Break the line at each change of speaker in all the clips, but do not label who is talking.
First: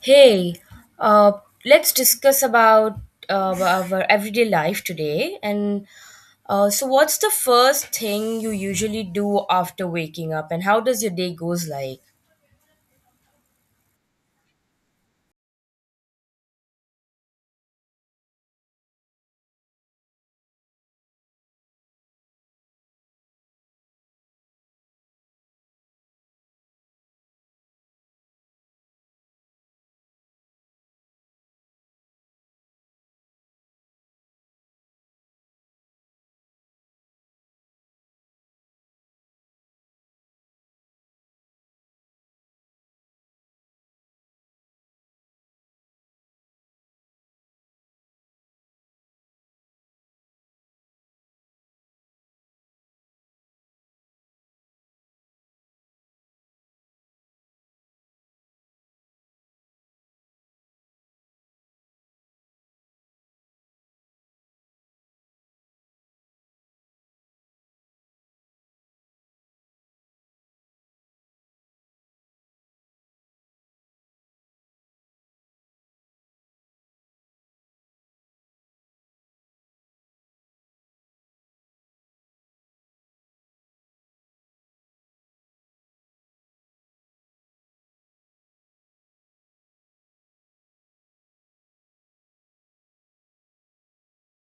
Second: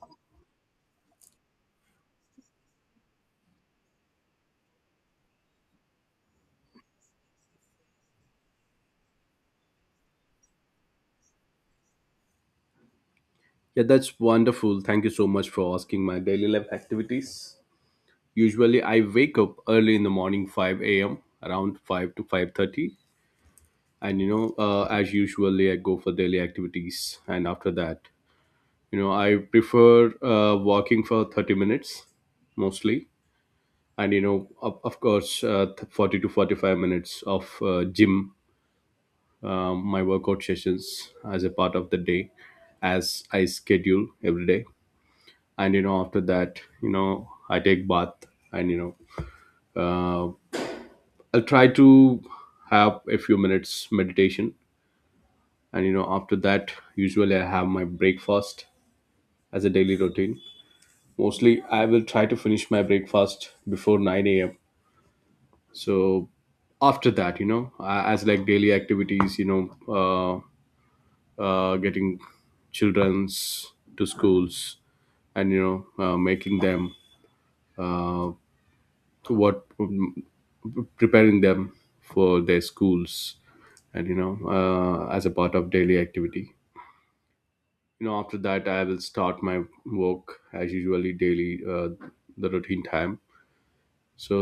Hey, uh, let's discuss about our everyday life today. What's the first thing you usually do after waking up, and how does your day goes like?
Yeah, that's wonderful. Thank you so much for asking my daily life activities. Usually I wake up early in the morning 5 a.m., around 5 to 5:30. And you know As usually, I go for daily activities, and after that, I prefer walking for 30 minutes mostly. And you know Of course, 40 to 45 minutes of gym, my workout sessions as a part of the day, as I schedule every day. And you know After that, I take bath. And you know uh, I'll try to have a few minutes meditation. And you know After that, usually I have my breakfast as a daily routine. Mostly I will try to finish my breakfast before 9 a.m. So after that, as like daily activities, uh, getting children's to schools, and you know making them uh, what preparing them for their schools. And you know As a part of daily activity, after that I will start my work, as usually daily, the routine time. So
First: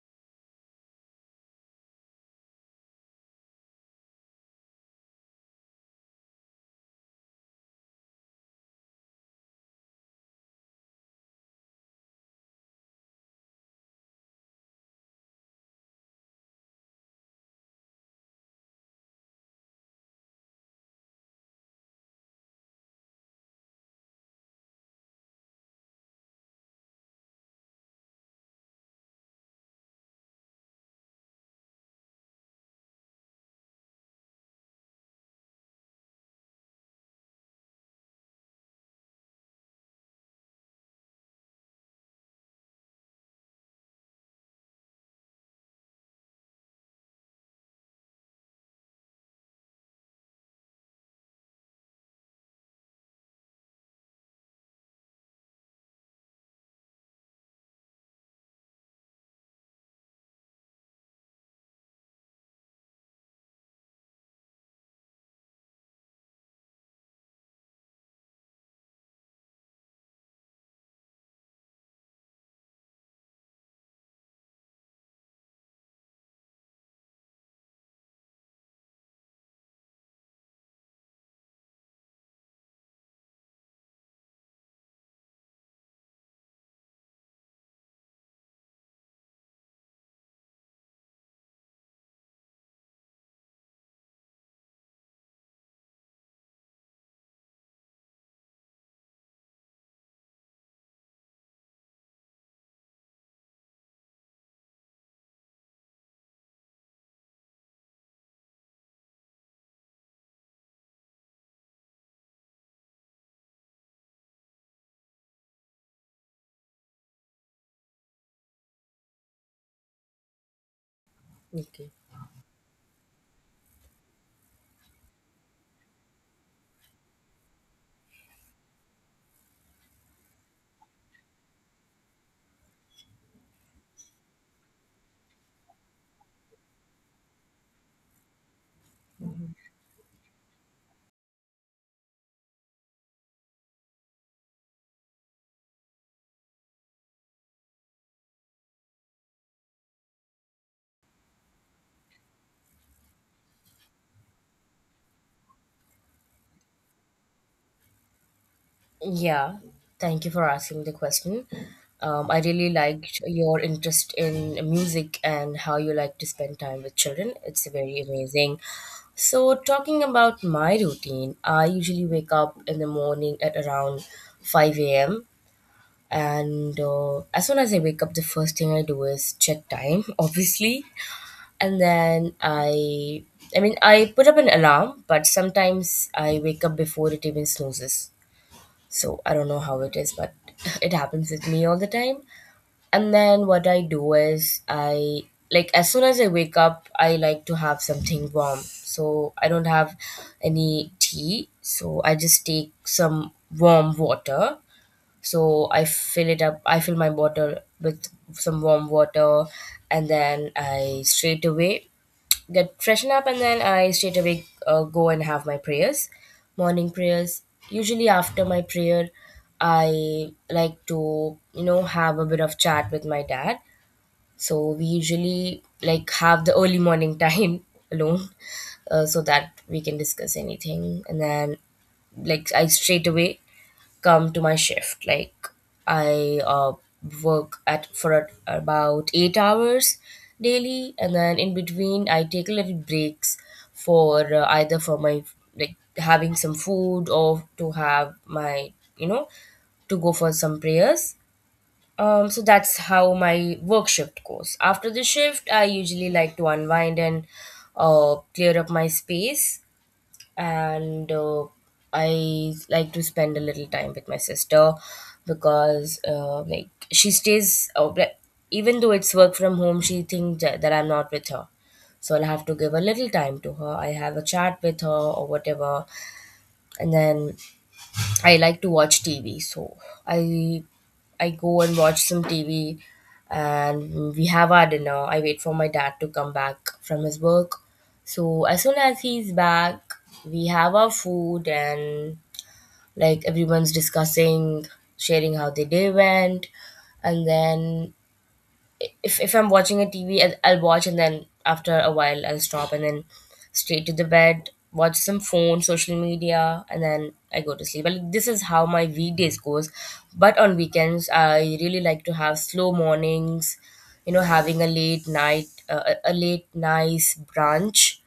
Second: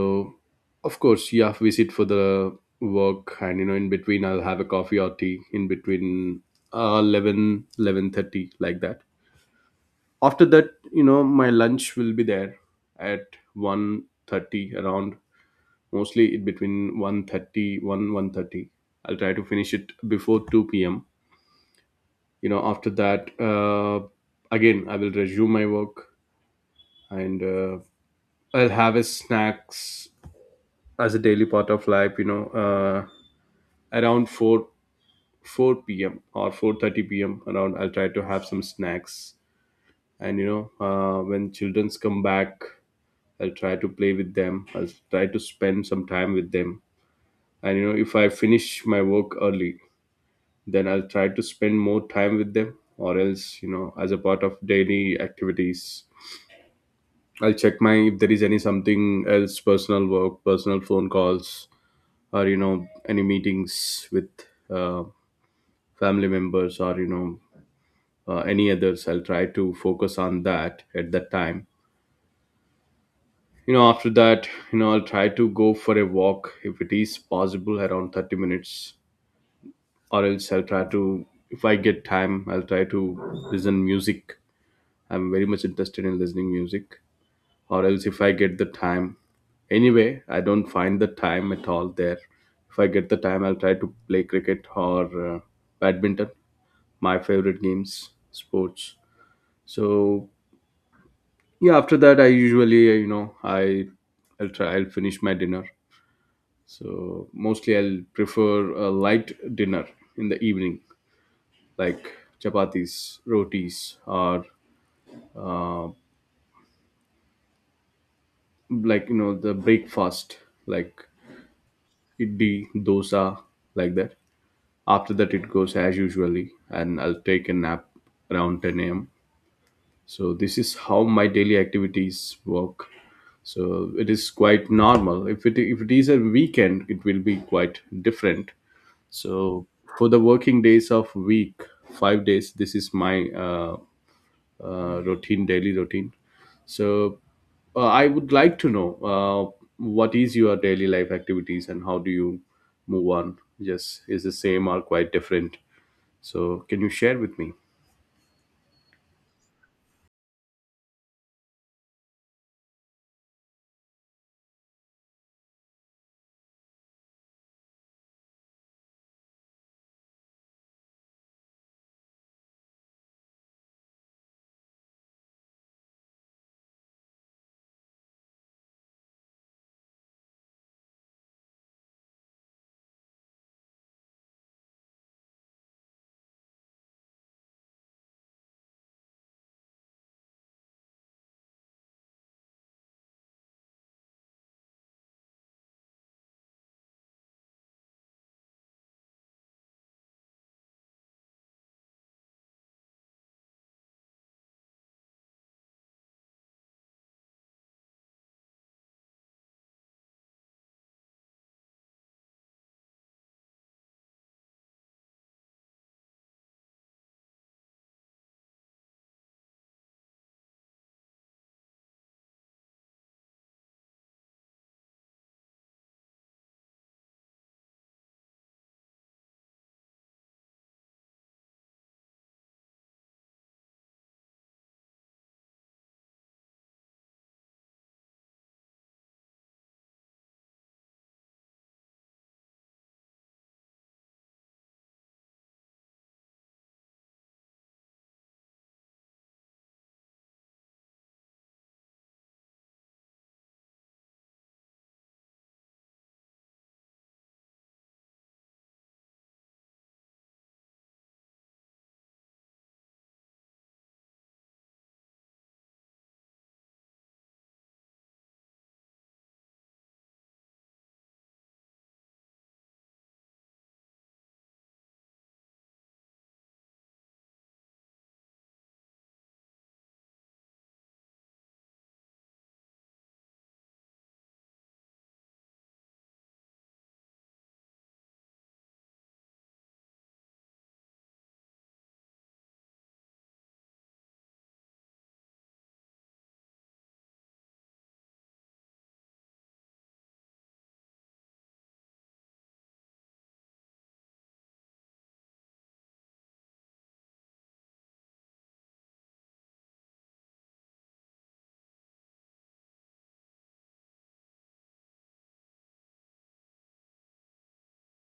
of course, you have visit for the work, and in between I'll have a coffee or tea in between, 11 11:30 like that. After that, my lunch will be there at 1:30 around. Mostly it between 1:31 1:30. I'll try to finish it before 2 p.m. After that, again I will resume my work. And I'll have a snacks as a daily part of life. Around 4 4 p.m or 4:30 p.m around, I'll try to have some snacks. And you know When children's come back, I'll try to play with them, I'll try to spend some time with them. And you know If I finish my work early, then I'll try to spend more time with them. Or else, as a part of daily activities, I'll check my if there is any something else personal work, personal phone calls, or any meetings with uh, family members, or any others. I'll try to focus on that at that time. After that, I'll try to go for a walk if it is possible, around 30 minutes. Or else, I'll try to, if I get time, I'll try to listen music. I'm very much interested in listening music, or else if I get the time. Anyway, I don't find the time at all there. If I get the time, I'll try to play cricket, or badminton, my favorite games, sports. So yeah, after that, I usually you know I I'll try I'll finish my dinner. So mostly I'll prefer a light dinner in the evening, like chapatis, rotis, or uh, like the breakfast, like
Okay.
idli, dosa, like that. After that, it goes as usually, and I'll take a nap around 10 a.m. So this is how my daily activities work. So it is quite normal. If it is a weekend, it will be quite different. So for the working days of week, 5 days, this is my routine, daily routine. So, I would like to know what is your daily life activities, and how do you move on? Yes, is the same or quite different? So, can you share with me?
Yeah, thank you for asking the question. I really liked your interest in music and how you like to spend time with children. It's very amazing. So, talking about my routine, I usually wake up in the morning at around 5 a.m. And as soon as I wake up, the first thing I do is check time, obviously. And then I, I mean, I put up an alarm, but sometimes I wake up before it even snoozes. So I don't know how it is, but it happens with me all the time. And then what I do is I, like, As soon as I wake up, I like to have something warm. So I don't have any tea. So I just take some warm water, so I fill it up, I fill my bottle with some warm water, and then I straight away get freshen up, and then I straight away go and have my prayers, morning prayers. Usually after my prayer, I like to you know have a bit of chat with my dad. So we usually like have the early morning time alone, so that we can discuss anything, and then like I straight away come to my shift. Like, I work at for at about 8 hours daily, and then in between I take little breaks for either for my like having some food or to have my you know to go for some prayers. So that's how my work shift goes. After the shift, I usually like to unwind and clear up my space and I like to spend a little time with my sister because she stays even though it's work from home, she thinks that I'm not with her, so I'll have to give a little time to her. I have a chat with her or whatever, and then I like to watch TV. So I I go and watch some TV, and we have our dinner. I wait for my dad to come back from his work. So as soon as he's back, we have our food and like everyone's discussing, sharing how the day went, and then if I'm watching a TV, I'll watch and then after a while I'll stop and then straight to the bed, watch some phone, social media, and then I go to sleep. But this is how my weekdays goes. But on weekends, I really like to have slow mornings. You know, having a late night, a late nice brunch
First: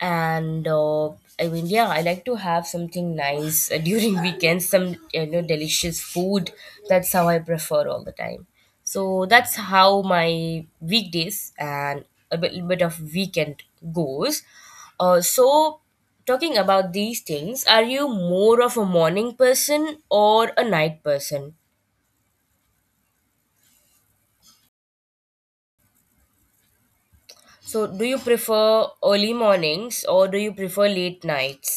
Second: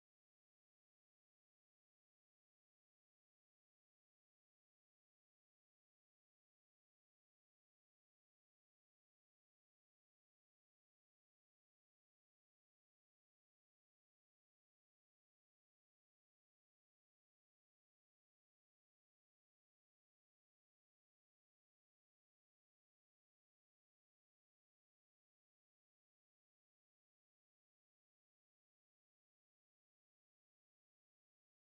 and yeah, I like to have something nice during weekends, some you know delicious food. That's how I prefer all the time. So that's how my weekdays and a little bit of weekend goes. So talking about these things, are you more of a morning person or a night person? So do you prefer early mornings or do you prefer late nights?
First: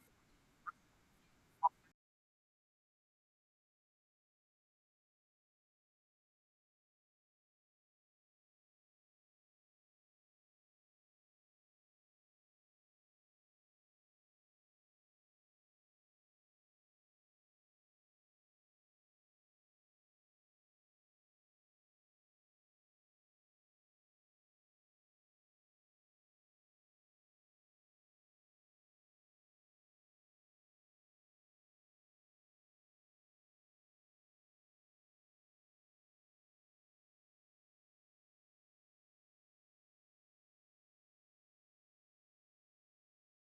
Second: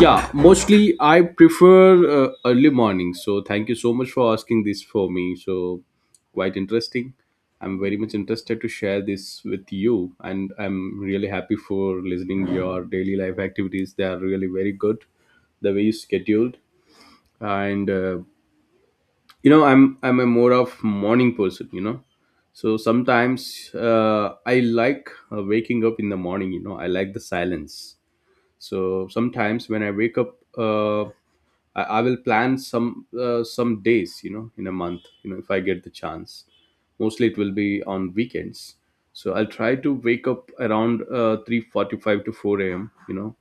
Yeah, mostly I prefer early morning. So, thank you so much for asking this for me. So, quite interesting. I'm very much interested to share this with you, and I'm really happy for listening your daily life activities. They are really very good, the way you scheduled. And I'm a more of morning person. So sometimes I like waking up in the morning. I like the silence. So sometimes when I wake up, I will plan some days, in a month, if I get the chance. Mostly it will be on weekends. So I'll try to wake up around 3:45 to 4 a.m. you know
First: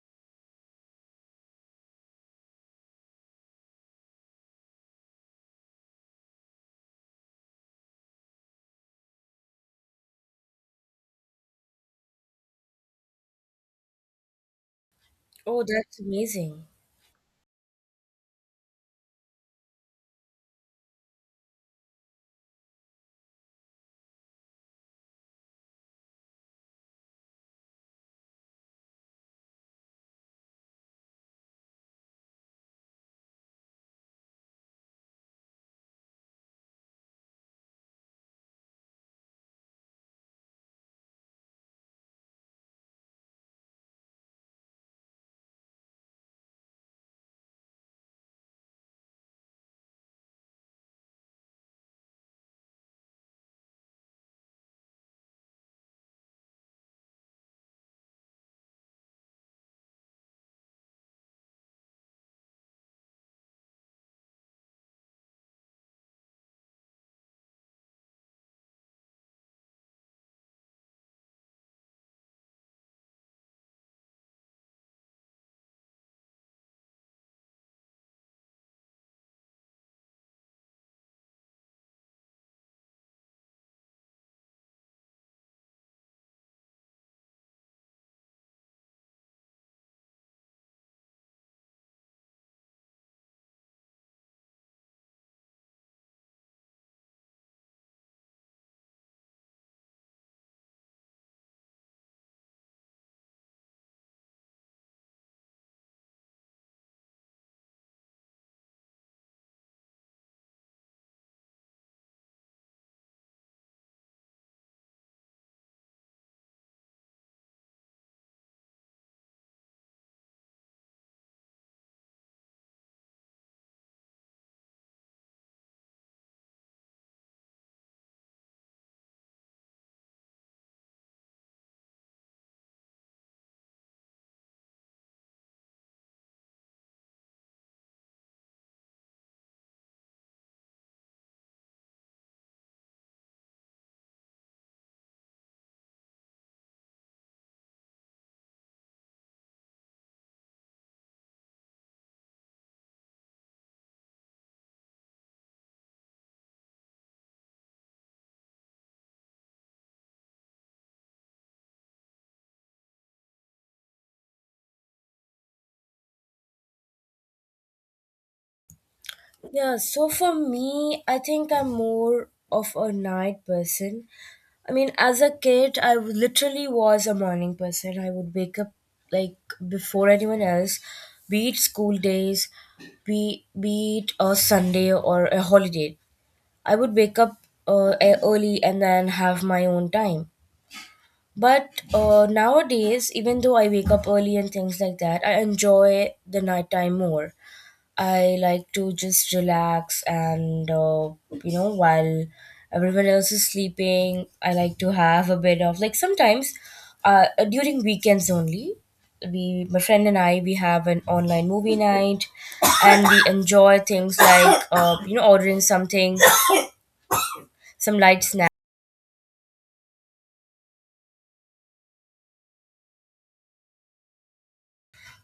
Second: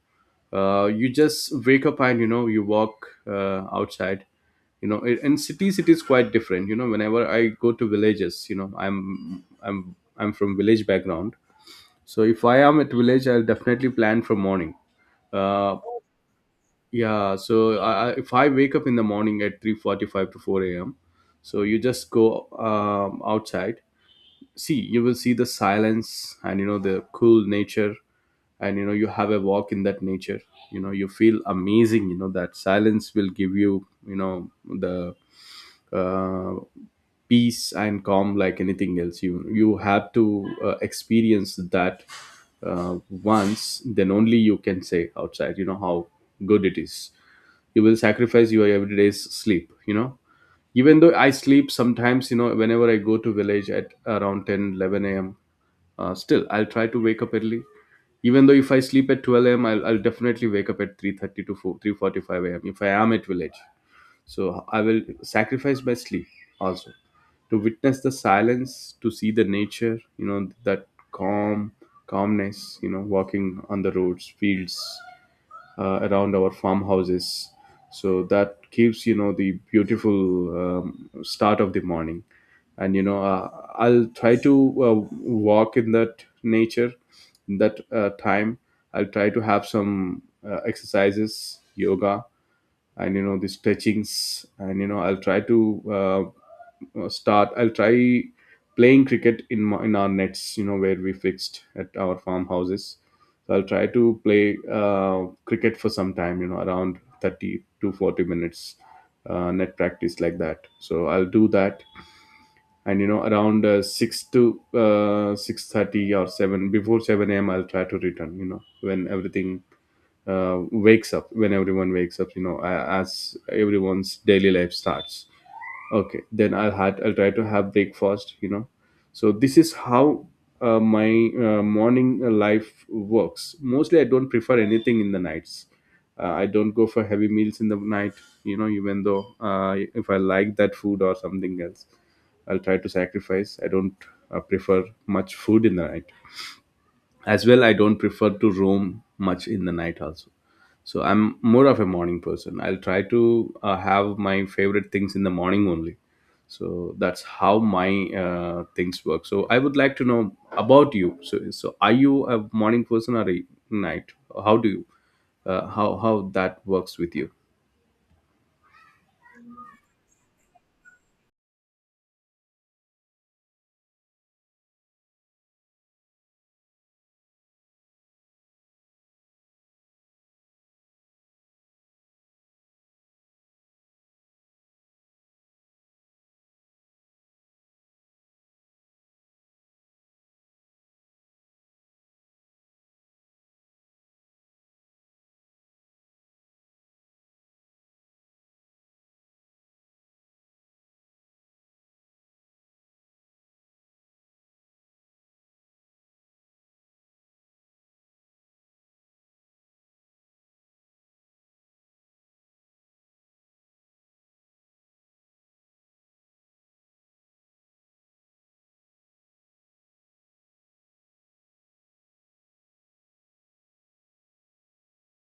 uh, You just wake up, and you walk outside. In cities, it is quite different. Whenever I go to villages, I'm from village background. So if I am at village, I'll definitely plan from morning.
Oh,
Uh,
that's amazing.
yeah. So if I wake up in the morning at 3:45 to 4 a.m., so you just go outside. See, you will see the silence, and the cool nature, and you have a walk in that nature. You feel amazing. That silence will give you you know the uh, peace and calm, like anything else. You have to experience that uh, once, then only you can say outside how good it is. You will sacrifice your everyday's sleep. Even though I sleep sometimes, whenever I go to village at around 10, 11 a.m, still I'll try to wake up early. Even though if I sleep at 12 a.m, I'll definitely wake up at 3:30 to 4, 3:45 a.m if I am at village. So I will sacrifice my sleep also, to witness the silence, to see the nature, that calm, calmness, walking on the roads, fields, around our farmhouses. So that gives, the beautiful start of the morning. And, I'll try to walk in that nature, in that time. I'll try to have some exercises, yoga, and the stretchings. And I'll try to, start I'll try playing cricket in in our nets where we fixed at our farmhouses. So I'll try to play cricket for some time, around 30 to 40 minutes, net practice, like that. So I'll do that. And around 6 to 6:30 or 7, before 7 a.m, I'll try to return. When everything wakes up, when everyone wakes up, as everyone's daily life starts, okay, then I'll try to have breakfast. So this is how my morning life works. Mostly I don't prefer anything in the nights. I don't go for heavy meals in the night. Even though if I like that food or something else, I'll try to sacrifice. I don't prefer much food in the night as well. I don't prefer to roam much in the night also. So I'm more of a morning person. I'll try to have my favorite things in the morning only. So that's how my things work. So I would like to know about you. So are you a morning person, or a night? How do you how that works with you?
Yeah, so for me, I think I'm more of a night person. I mean, as a kid, I literally was a morning person. I would wake up like before anyone else, be it school days, be it a Sunday or a holiday. I would wake up early and then have my own time. But nowadays, even though I wake up early and things like that, I enjoy the nighttime more. I like to just relax and, you know, while everyone else is sleeping, I like to have a bit of, like, sometimes during weekends only, my friend and I, we have an online movie night and we enjoy things like, you know, ordering something, some light snacks.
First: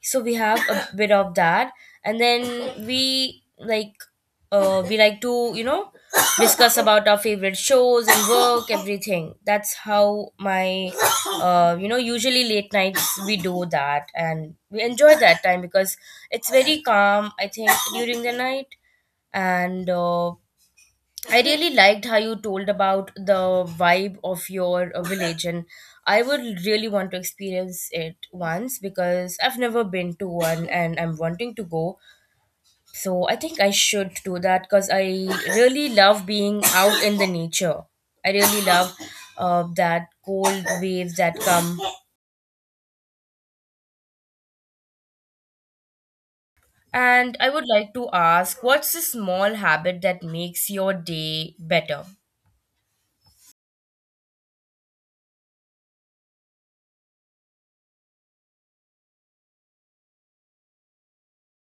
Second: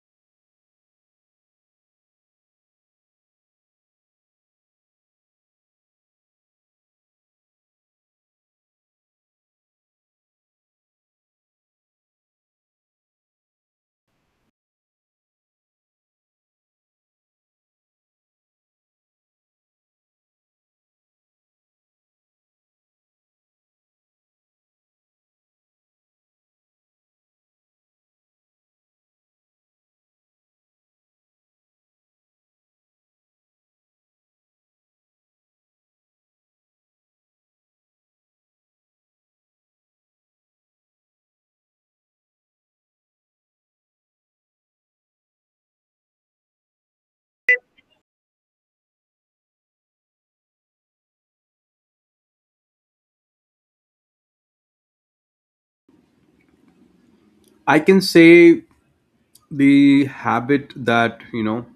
So we have a bit of that, and then we like to you know discuss about our favorite shows and work, everything. That's how my you know usually late nights we do that, and we enjoy that time because it's very calm, I think, during the night. And I really liked how you told about the vibe of your village, and I would really want to experience it once because I've never been to one and I'm wanting to go. So I think I should do that because I really love being out in the nature. I really love that cold waves that come. And I would like to ask, what's the small habit that makes your day better?
I can say the habit that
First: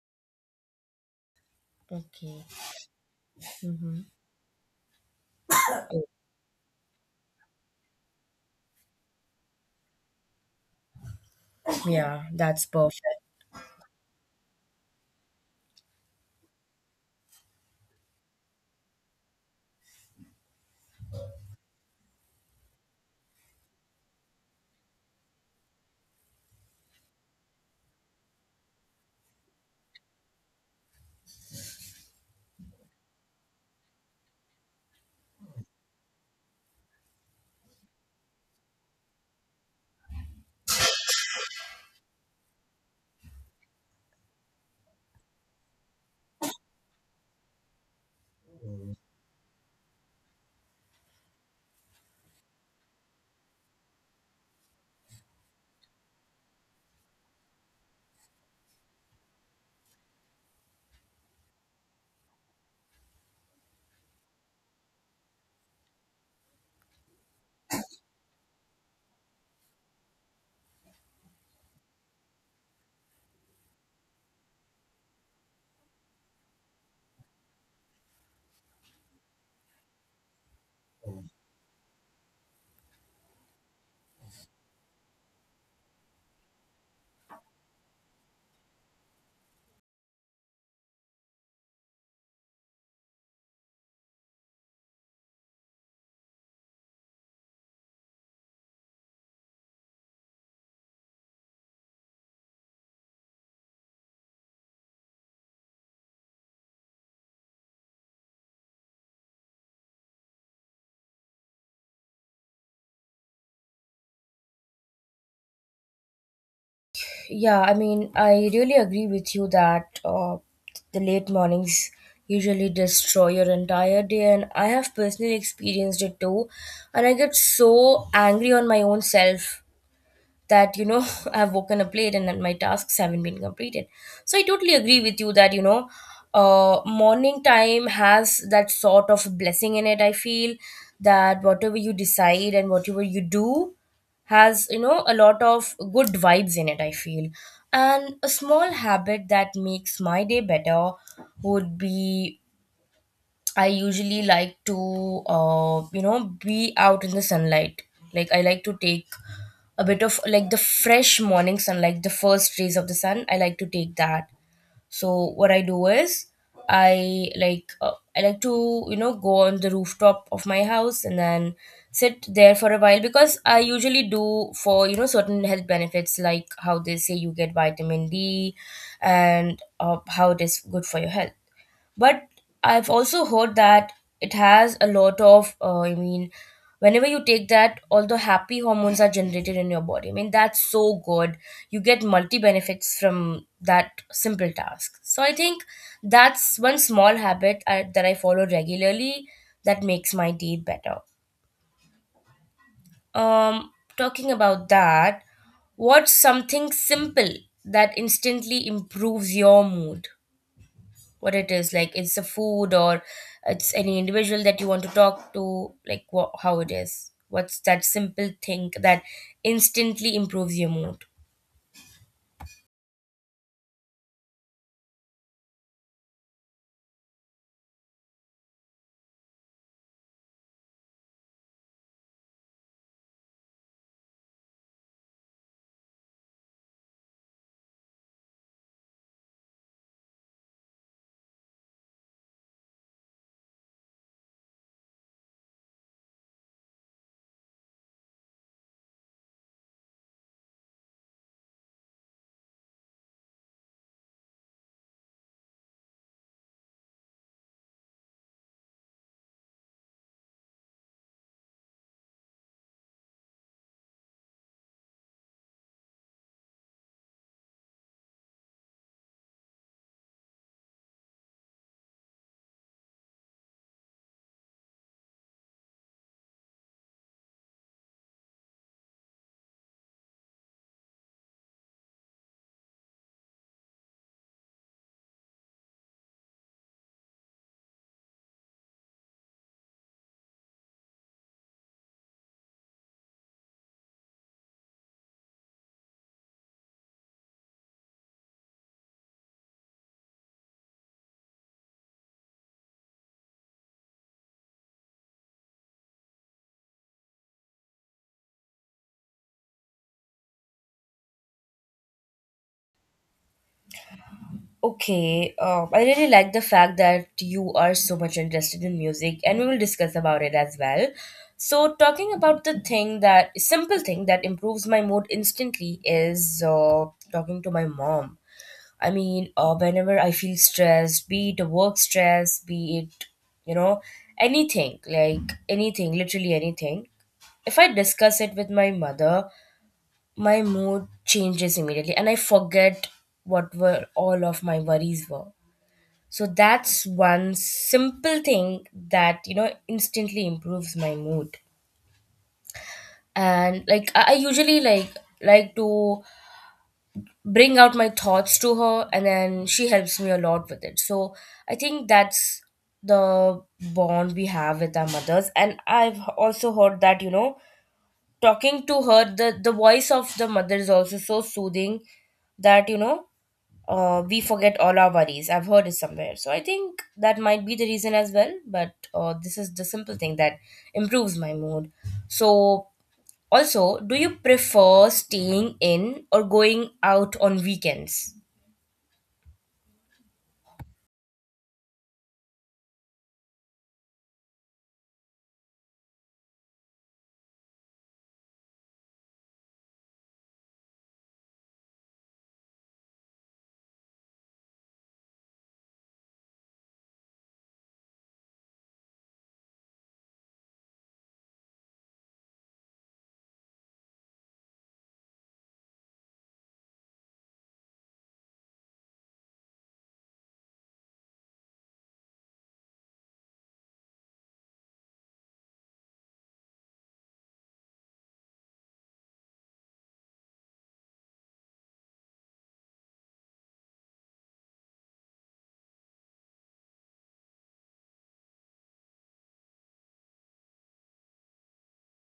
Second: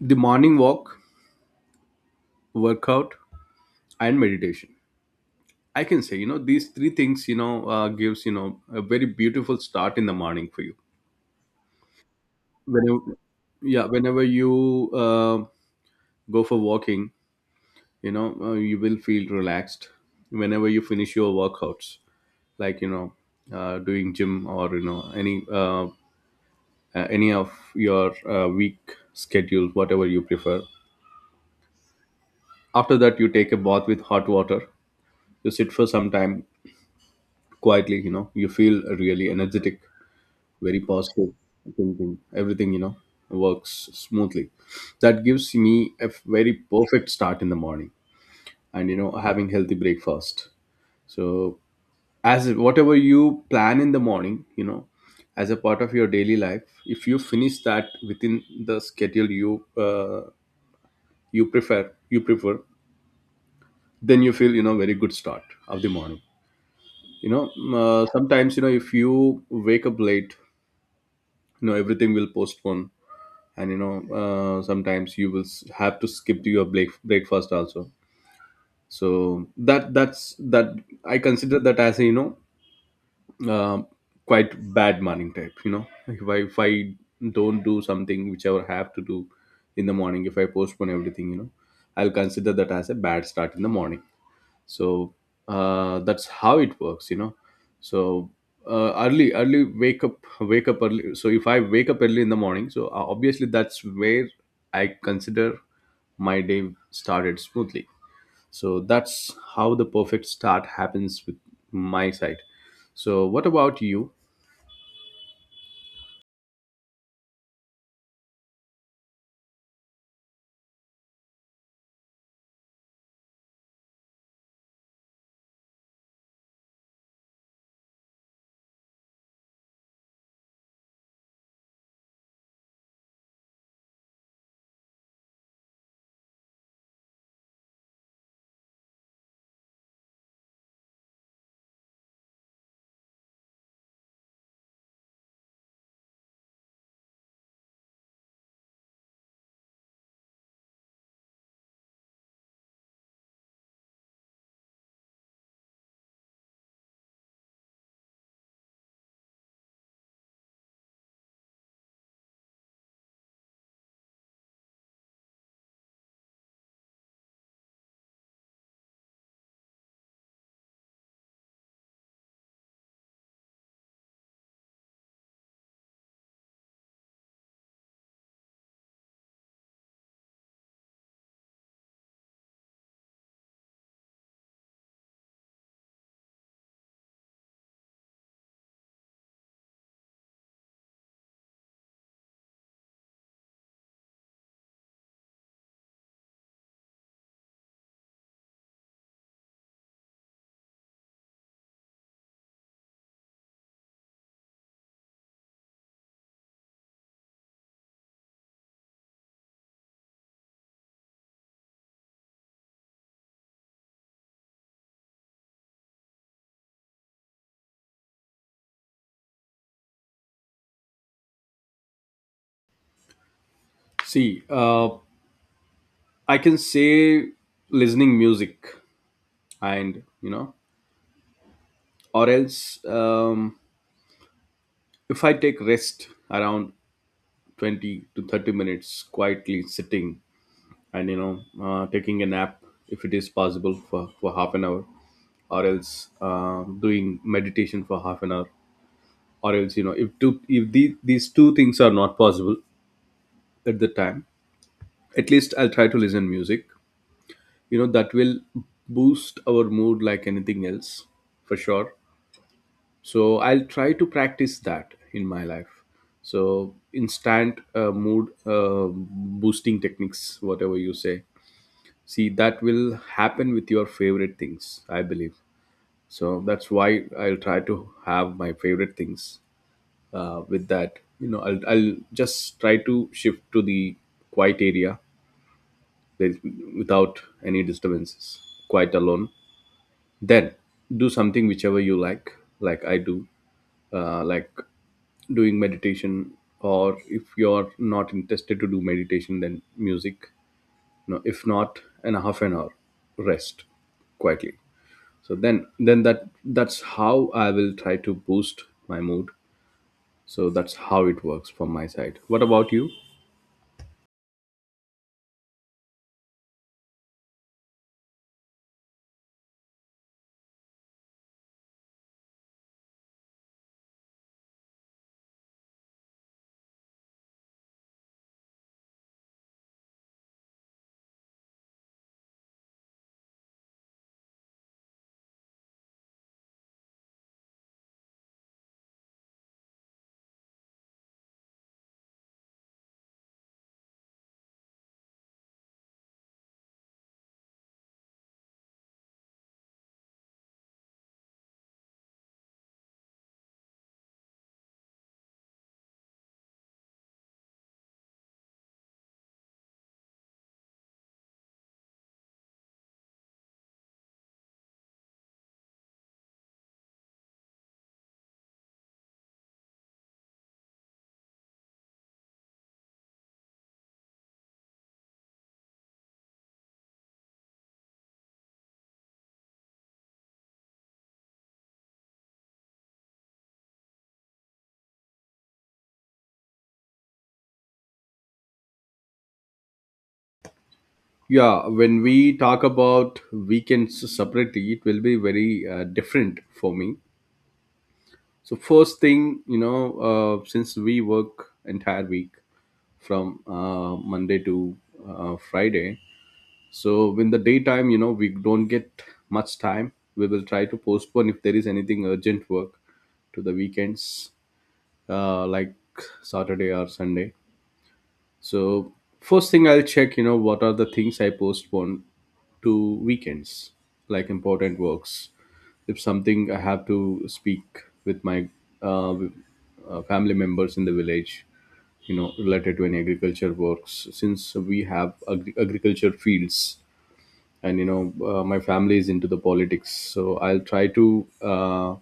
the morning walk,
Okay.
workout,
Hmm.
and meditation. I can say, these three things, gives, a very beautiful start in the morning for you.
Yeah, that's
Whenever,
perfect.
yeah, whenever you go for walking, you will feel relaxed. Whenever you finish your workouts, like doing gym, or any of your week schedule, whatever you prefer. After that, you take a bath with hot water. You sit for some time quietly. You feel really energetic, very positive thinking. Everything, works smoothly. That gives me a very perfect start in the morning, and, having healthy breakfast. So, as whatever you plan in the morning, as a part of your daily life, if you finish that within the schedule you you prefer, then you feel very good start of the morning. Sometimes if you wake up late, you know everything will postpone and sometimes you will have to skip to your breakfast also, so that that's that I consider that as a, uh, quite bad morning type. You know, if I don't do something which I will have to do in the morning, if I postpone everything, you know, I'll consider that as a bad start in the morning. So that's how it works, you know. So early early wake up early so if I wake up early in the morning, so obviously that's where I consider my day started smoothly. So that's how the perfect start happens with my side. So what about you?
Yeah, I mean, I really agree with you that the late mornings usually destroy your entire day, and I have personally experienced it too. And I get so angry on my own self that you know I've woken up late and then my tasks haven't been completed, so I totally agree with you that you know morning time has that sort of blessing in it, I feel, that whatever you decide and whatever you do has you know a lot of good vibes in it, I feel. And a small habit that makes my day better would be, I usually like to you know be out in the sunlight. Like I like to take a bit of like the fresh morning sun, like the first rays of the sun. I like to take that. So what I do is I like to you know go on the rooftop of my house and then sit there for a while because I usually do for you know certain health benefits, like how they say you get vitamin D and how it is good for your health. But I've also heard that it has a lot of, I mean, whenever you take that, all the happy hormones are generated in your body. I mean, that's so good. You get multi benefits from that simple task. So I think that's one small habit that I follow regularly that makes my day better. Um, Talking about that, what's something simple that instantly improves your mood? What it is, like, it's the food or it's any individual that you want to talk to? Like, what, how it is, what's that simple thing that instantly improves your mood?
See, I can say listening music, and you know, or else, if I take rest around 20 to 30 minutes quietly sitting and taking a nap, if it is possible for half an hour, or else doing meditation for half an hour, or else, you know, if these two things are not possible at the time, at least I'll try to listen music. You know, that will boost our mood like anything else, for sure. So I'll try to practice that in my life. So instant mood boosting techniques, whatever you say, see, that will happen with your favorite things, I believe. So that's why I'll try to have my favorite things. With that, you know, I'll just try to shift to the quiet area with- without any disturbances, quite alone, then do something whichever you like. Like I do, like doing meditation, or if you're not interested to do meditation, then music. No, if not, an half an hour rest quietly. So then that that's how I will try to boost my mood. So that's how it works from my side. What about you?
Okay, I really like the fact that you are so much interested in music, and we will discuss about it as well. So talking about the thing, that simple thing that improves my mood instantly is talking to my mom. I mean, whenever I feel stressed, be it a work stress, be it, you know, anything, like anything, literally anything, if I discuss it with my mother, my mood changes immediately and I forget what were all of my worries were. So that's one simple thing that, you know, instantly improves my mood. And I usually like to bring out my thoughts to her, and then she helps me a lot with it. So I think that's the bond we have with our mothers, and I've also heard that you know talking to her, the voice of the mother is also so soothing that you know we forget all our worries. I've heard it somewhere, so I think that might be the reason as well. But this is the simple thing that improves my mood. So, also, do you prefer staying in or going out on weekends?
Yeah, when we talk about weekends separately, it will be very different for me. So first thing, you know, since we work entire week from Monday to Friday, so in the daytime, you know, we don't get much time. We will try to postpone if there is anything urgent work to the weekends, like Saturday or Sunday. So first thing I'll check, you know, what are the things I postpone to weekends, like important works. If something I have to speak with my uh, with, family members in the village, you know, related to any agriculture works, since we have agriculture fields. And you know, my family is into the politics, so I'll try to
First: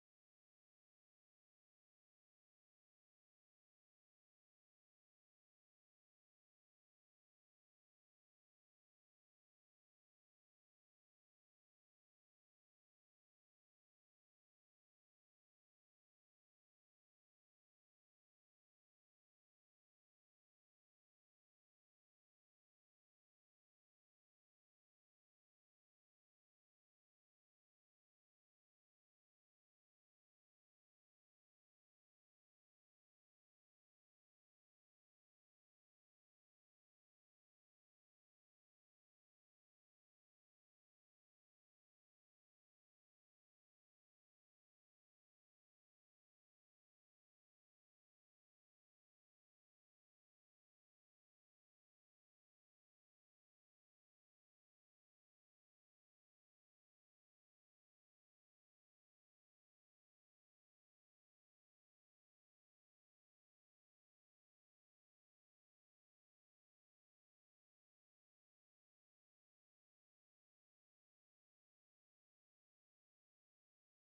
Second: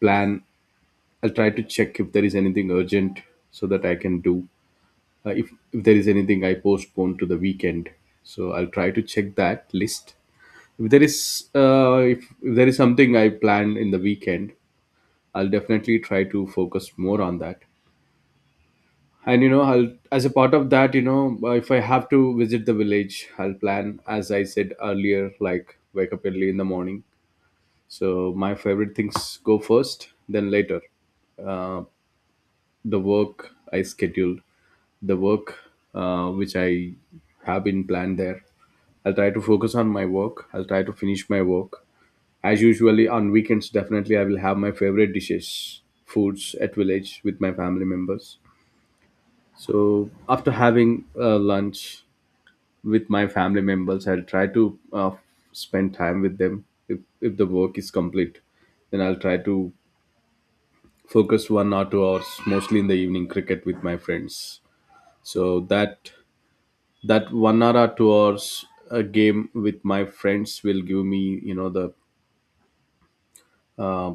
plan. I'll try to check if there is anything urgent so that I can do, if there is anything I postpone to the weekend. So I'll try to check that list. If there is, if there is something I plan in the weekend, I'll definitely try to focus more on that. And you know, I'll, as a part of that, you know, if I have to visit the village, I'll plan as I said earlier, like wake up early in the morning. So my favorite things go first, then later uh, the work i schedule the work which I have been planned there. I'll try to focus on my work. I'll try to finish my work. As usually on weekends, definitely I will have my favorite dishes, foods at village with my family members. So after having lunch with my family members, I'll try to spend time with them. If the work is complete, then I'll try to focus 1 or 2 hours mostly in the evening cricket with my friends. So that 1 hour or 2 hours, a game with my friends, will give me, you know, uh,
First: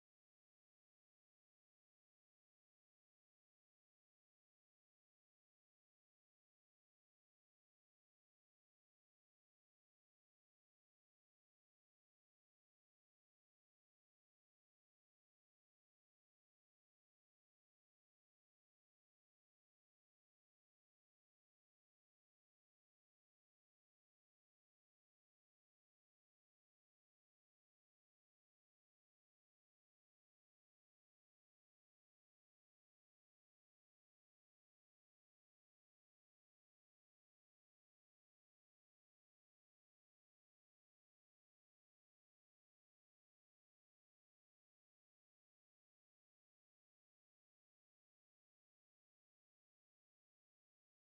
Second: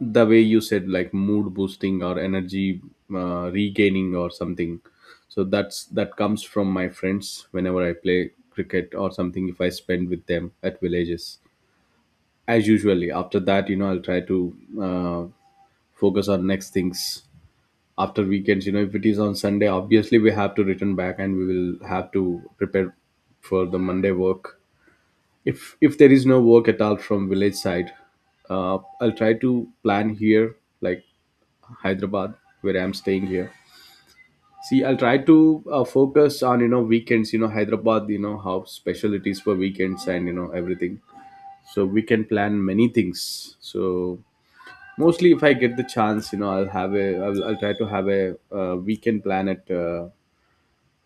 the way you said, like mood boosting or energy regaining or something. So that's that comes from my friends whenever I play cricket or something, if I spend with them at villages. As usually after that, you know, I'll try to uh, focus on next things after weekends. You know, if it is on Sunday, obviously we have to return back, and we will have to prepare for the Monday work. If there is no work at all from village side, I'll try to plan here, like Hyderabad, where I'm staying here. See, I'll try to focus on, you know, weekends, you know, Hyderabad, you know how special it is for weekends and you know everything. So we can plan many things. So mostly if I get the chance, you know, I'll have a I'll try to have a weekend plan at uh,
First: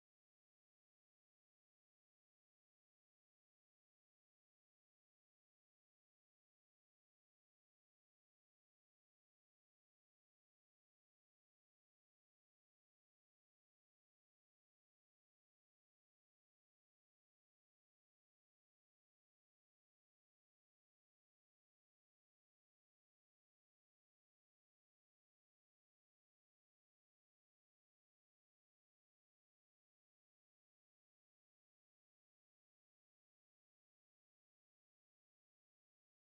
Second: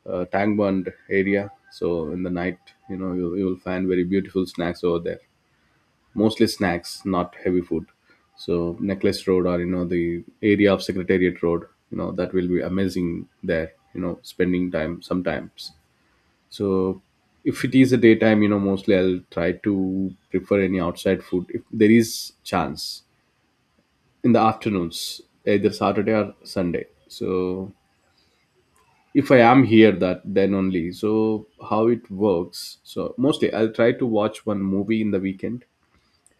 uh, Tangband area. So in the night, you know, you'll find very beautiful snacks over there, mostly snacks, not heavy food. So Necklace Road, or you know the area of Secretariat Road, you know, that will be amazing there, you know, spending time sometimes. So if it is a daytime, you know, mostly I'll try to prefer any outside food if there is chance in the afternoons, either Saturday or Sunday. So if I am here, that then only. So how it works? So mostly I'll try to watch one movie in the weekend,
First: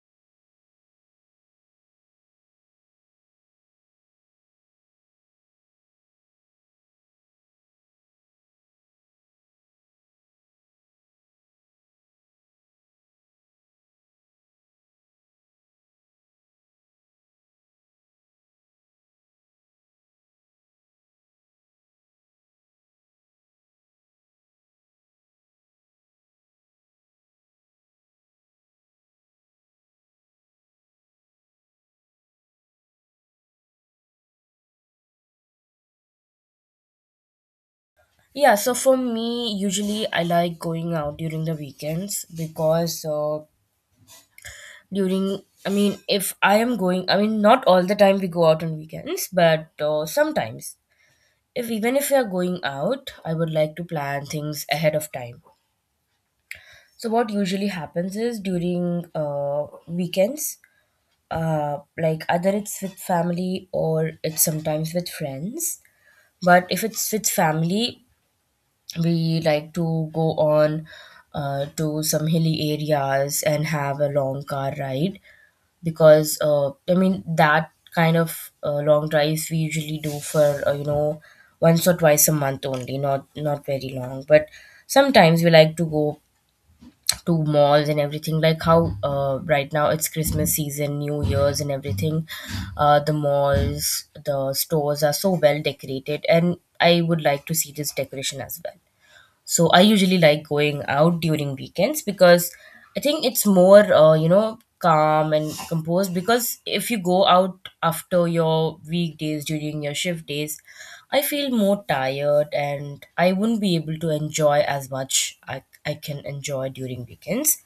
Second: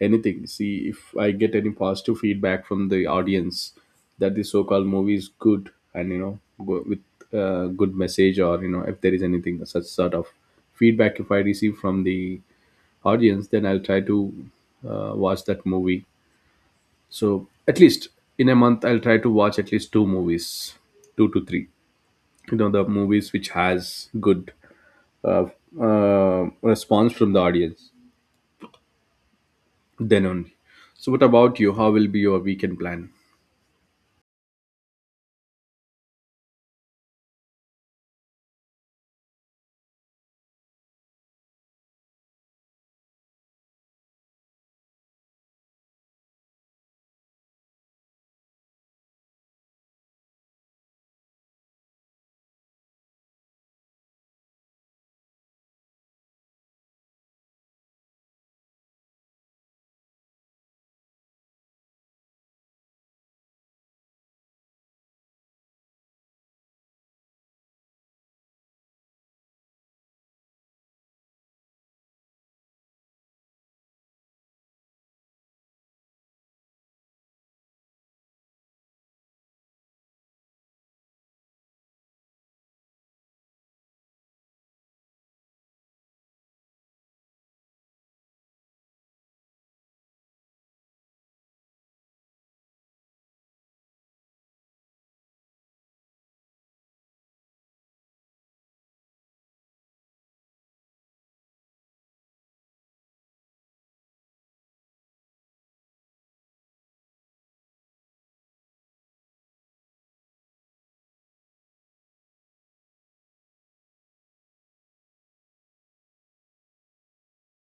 anything. See, if I get any positive feedback from the audience that the so-called movie is good, and you know, go with a good message, or you know, if there is anything such sort of feedback if I receive from the audience, then I'll try to watch that movie. So at least in a month I'll try to watch at least two movies, two to three, you know, the movies which has good uh, response from the audience, then only. So what about you? How will be your weekend plan?
Yeah, so for me, usually I like going out during the weekends because during, I mean, if I am going, I mean, not all the time we go out on weekends, but sometimes. If even if we are going out, I would like to plan things ahead of time. So what usually happens is during weekends, like, either it's with family or it's sometimes with friends. But if it's with family, we like to go on to some hilly areas and have a long car ride because I mean, that kind of long drives we usually do for you know once or twice a month only, not very long. But sometimes we like to go to malls and everything. Like how right now it's Christmas season, New Year's and everything. The malls, the stores are so well decorated, and I would like to see this decoration as well. So I usually like going out during weekends because I think it's more, you know, calm and composed. Because if you go out after your weekdays, during your shift days, I feel more tired and I wouldn't be able to enjoy as much I can enjoy during weekends.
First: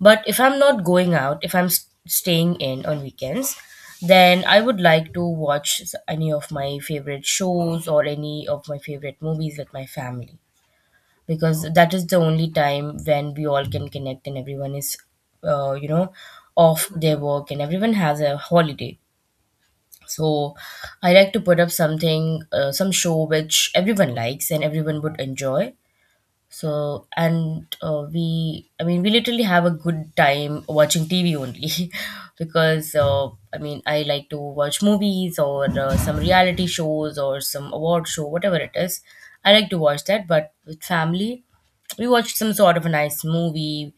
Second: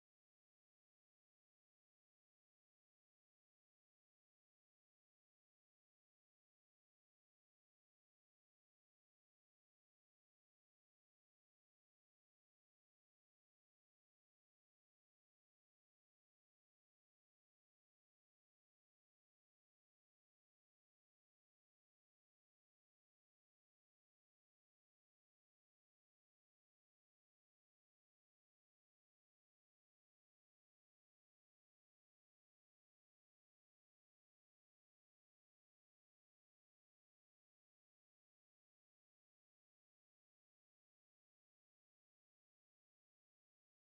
But if I'm not going out, if staying in on weekends, then I would like to watch any of my favorite shows or any of my favorite movies with my family, because that is the only time when we all can connect and everyone is uh, you know off their work and everyone has a holiday. So I like to put up something, some show which everyone likes and everyone would enjoy. So, and uh, we, I mean, we literally have a good time watching TV only because, I like to watch movies or some reality shows or some award show, whatever it is. I like to watch that, but with family, we watch some sort of a nice movie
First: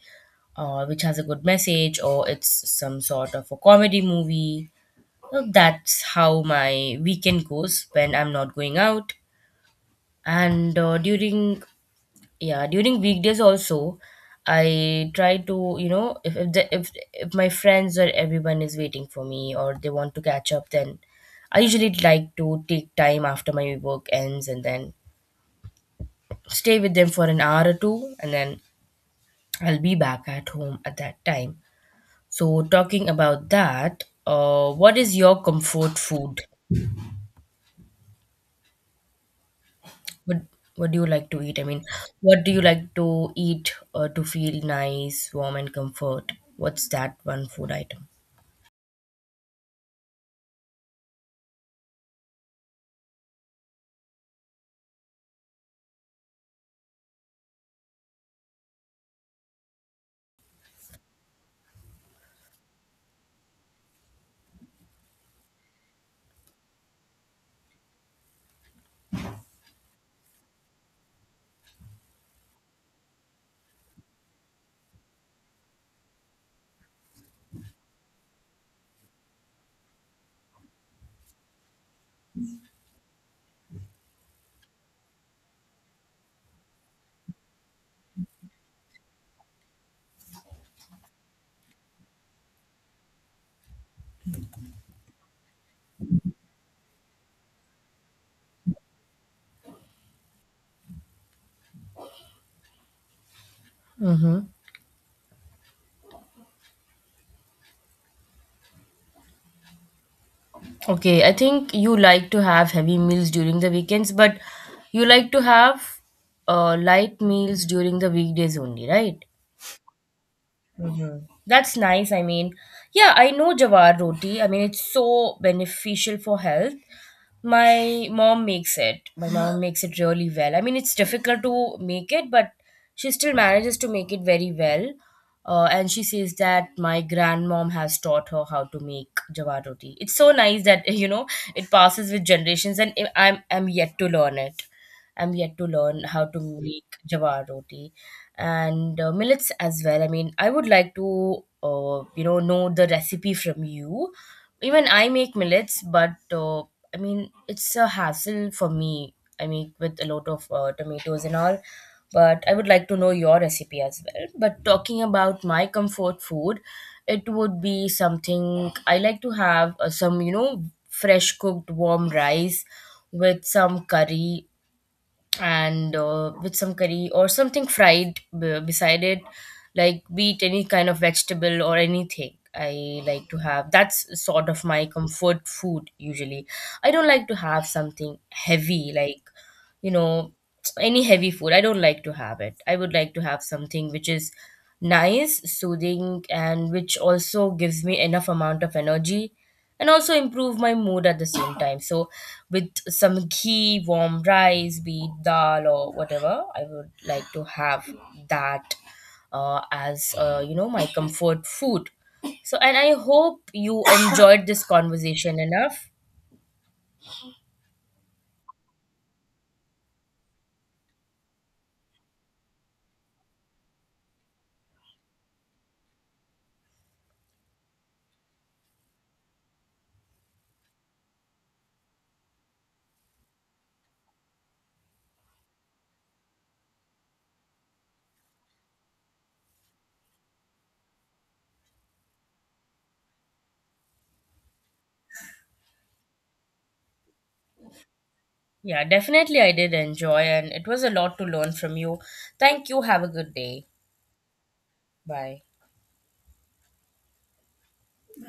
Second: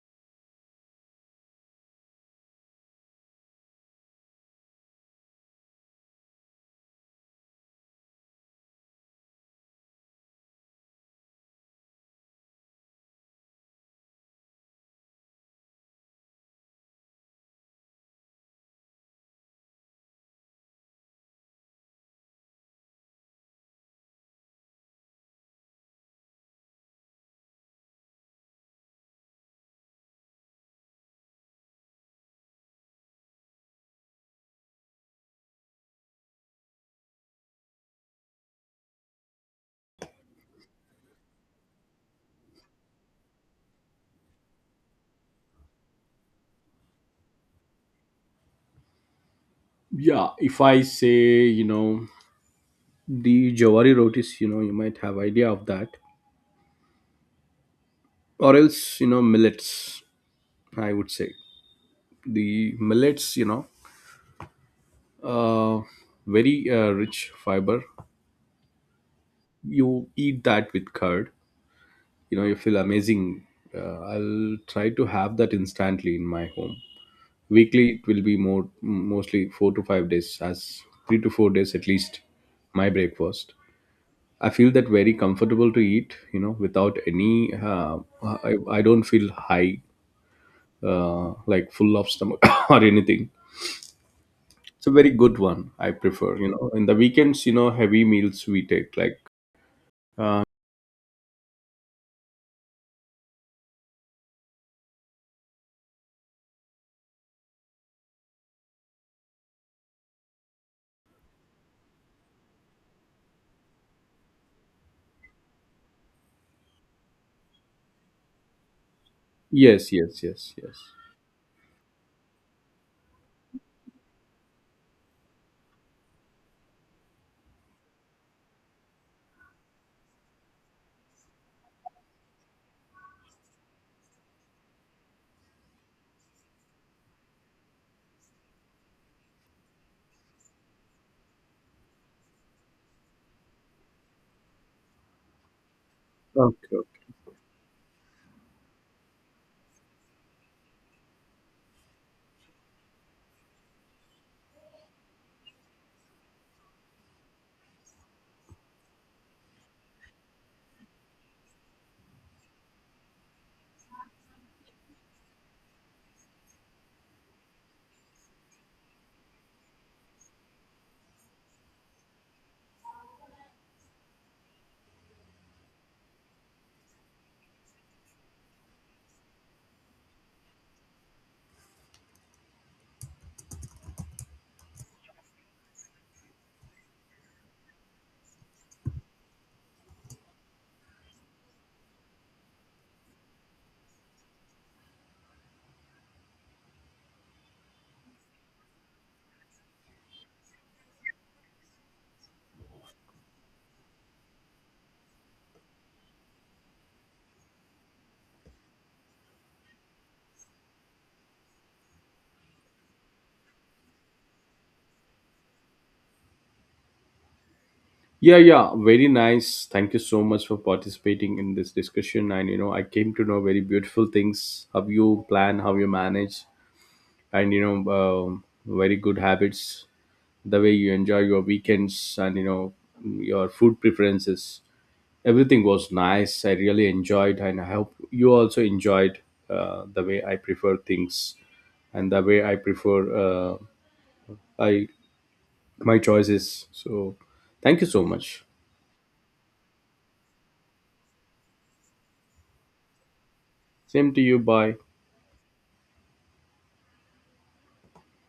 which has a good message or it's some sort of a comedy movie. So that's how my weekend goes when I'm not going out. And uh, during yeah, during weekdays also, I try to, you know, if, the, if my friends or everyone is waiting for me or they want to catch up, then I usually like to take time after my work ends and then stay with them for an hour or two, and then I'll be back at home at that time. So talking about that, what is your comfort food? What what do you like to eat? I mean, what do you like to eat, to feel nice, warm, and comfort? What's that one food item?
Yeah, if I say, you know, the jawari rotis, you know, you might have idea of that, or else, you know, millets. I would say the millets, you know, uh very rich fiber, you eat that with curd, you know, you feel amazing. I'll try to have that instantly in my home. Weekly it will be more mostly 4 to 5 days, as 3 to 4 days at least my breakfast. I feel that very comfortable to eat, you know, without any. I don't feel high, like full of stomach or anything. It's a very good one, I prefer, you know. In the weekends, you know, heavy meals we take. Like, uh,
Mm-hmm. Okay, I think you like to have heavy meals during the weekends, but you like to have light meals during the weekdays only, right?
yes, yes, yes, yes.
That's nice. I mean, yeah, I know jawar roti. I mean, it's so beneficial for health. My mom makes it. My mom makes it really well. I mean, it's difficult to make it, but she still manages to make it very well. And she says that my grandmom has taught her how to make jawar roti. It's so nice that you know it passes with generations, and I'm yet to learn it. I'm yet to learn how to
Okay.
make
Okay.
jawar roti, and millets as well. I mean, I would like to know the recipe from you. Even I make millets, but it's a hassle for me. I make with a lot of tomatoes and all. But I would like to know your recipe as well. But talking about my comfort food, it would be something I like to have, fresh cooked warm rice with some curry, and with some curry or something fried beside it, like be it any kind of vegetable or anything. I like to have That's sort of my comfort food. Usually I don't like to have something heavy, like, you know, any heavy food. I don't like to have it. I would like to have something which is nice, soothing, and which also gives me enough amount of energy and also improve my mood at the same time. So with some ghee, warm rice, be it dal or whatever, I would like to have that as my comfort food. So, and I hope you enjoyed this conversation enough.
Yeah, yeah. Very nice. Thank you so much for participating in this discussion. And you know, I came to know very beautiful things, how you plan, how you manage, and you know, um, very good habits, the way you enjoy your weekends, and you know, your food preferences, everything was nice. I really enjoyed, and I hope you also enjoyed the way I prefer things, and the way I prefer, I my choices. So thank you so much.
Yeah, definitely I did enjoy, and it was a lot to learn from you. Thank you. Have a good day.
Same to you, bye.
Bye.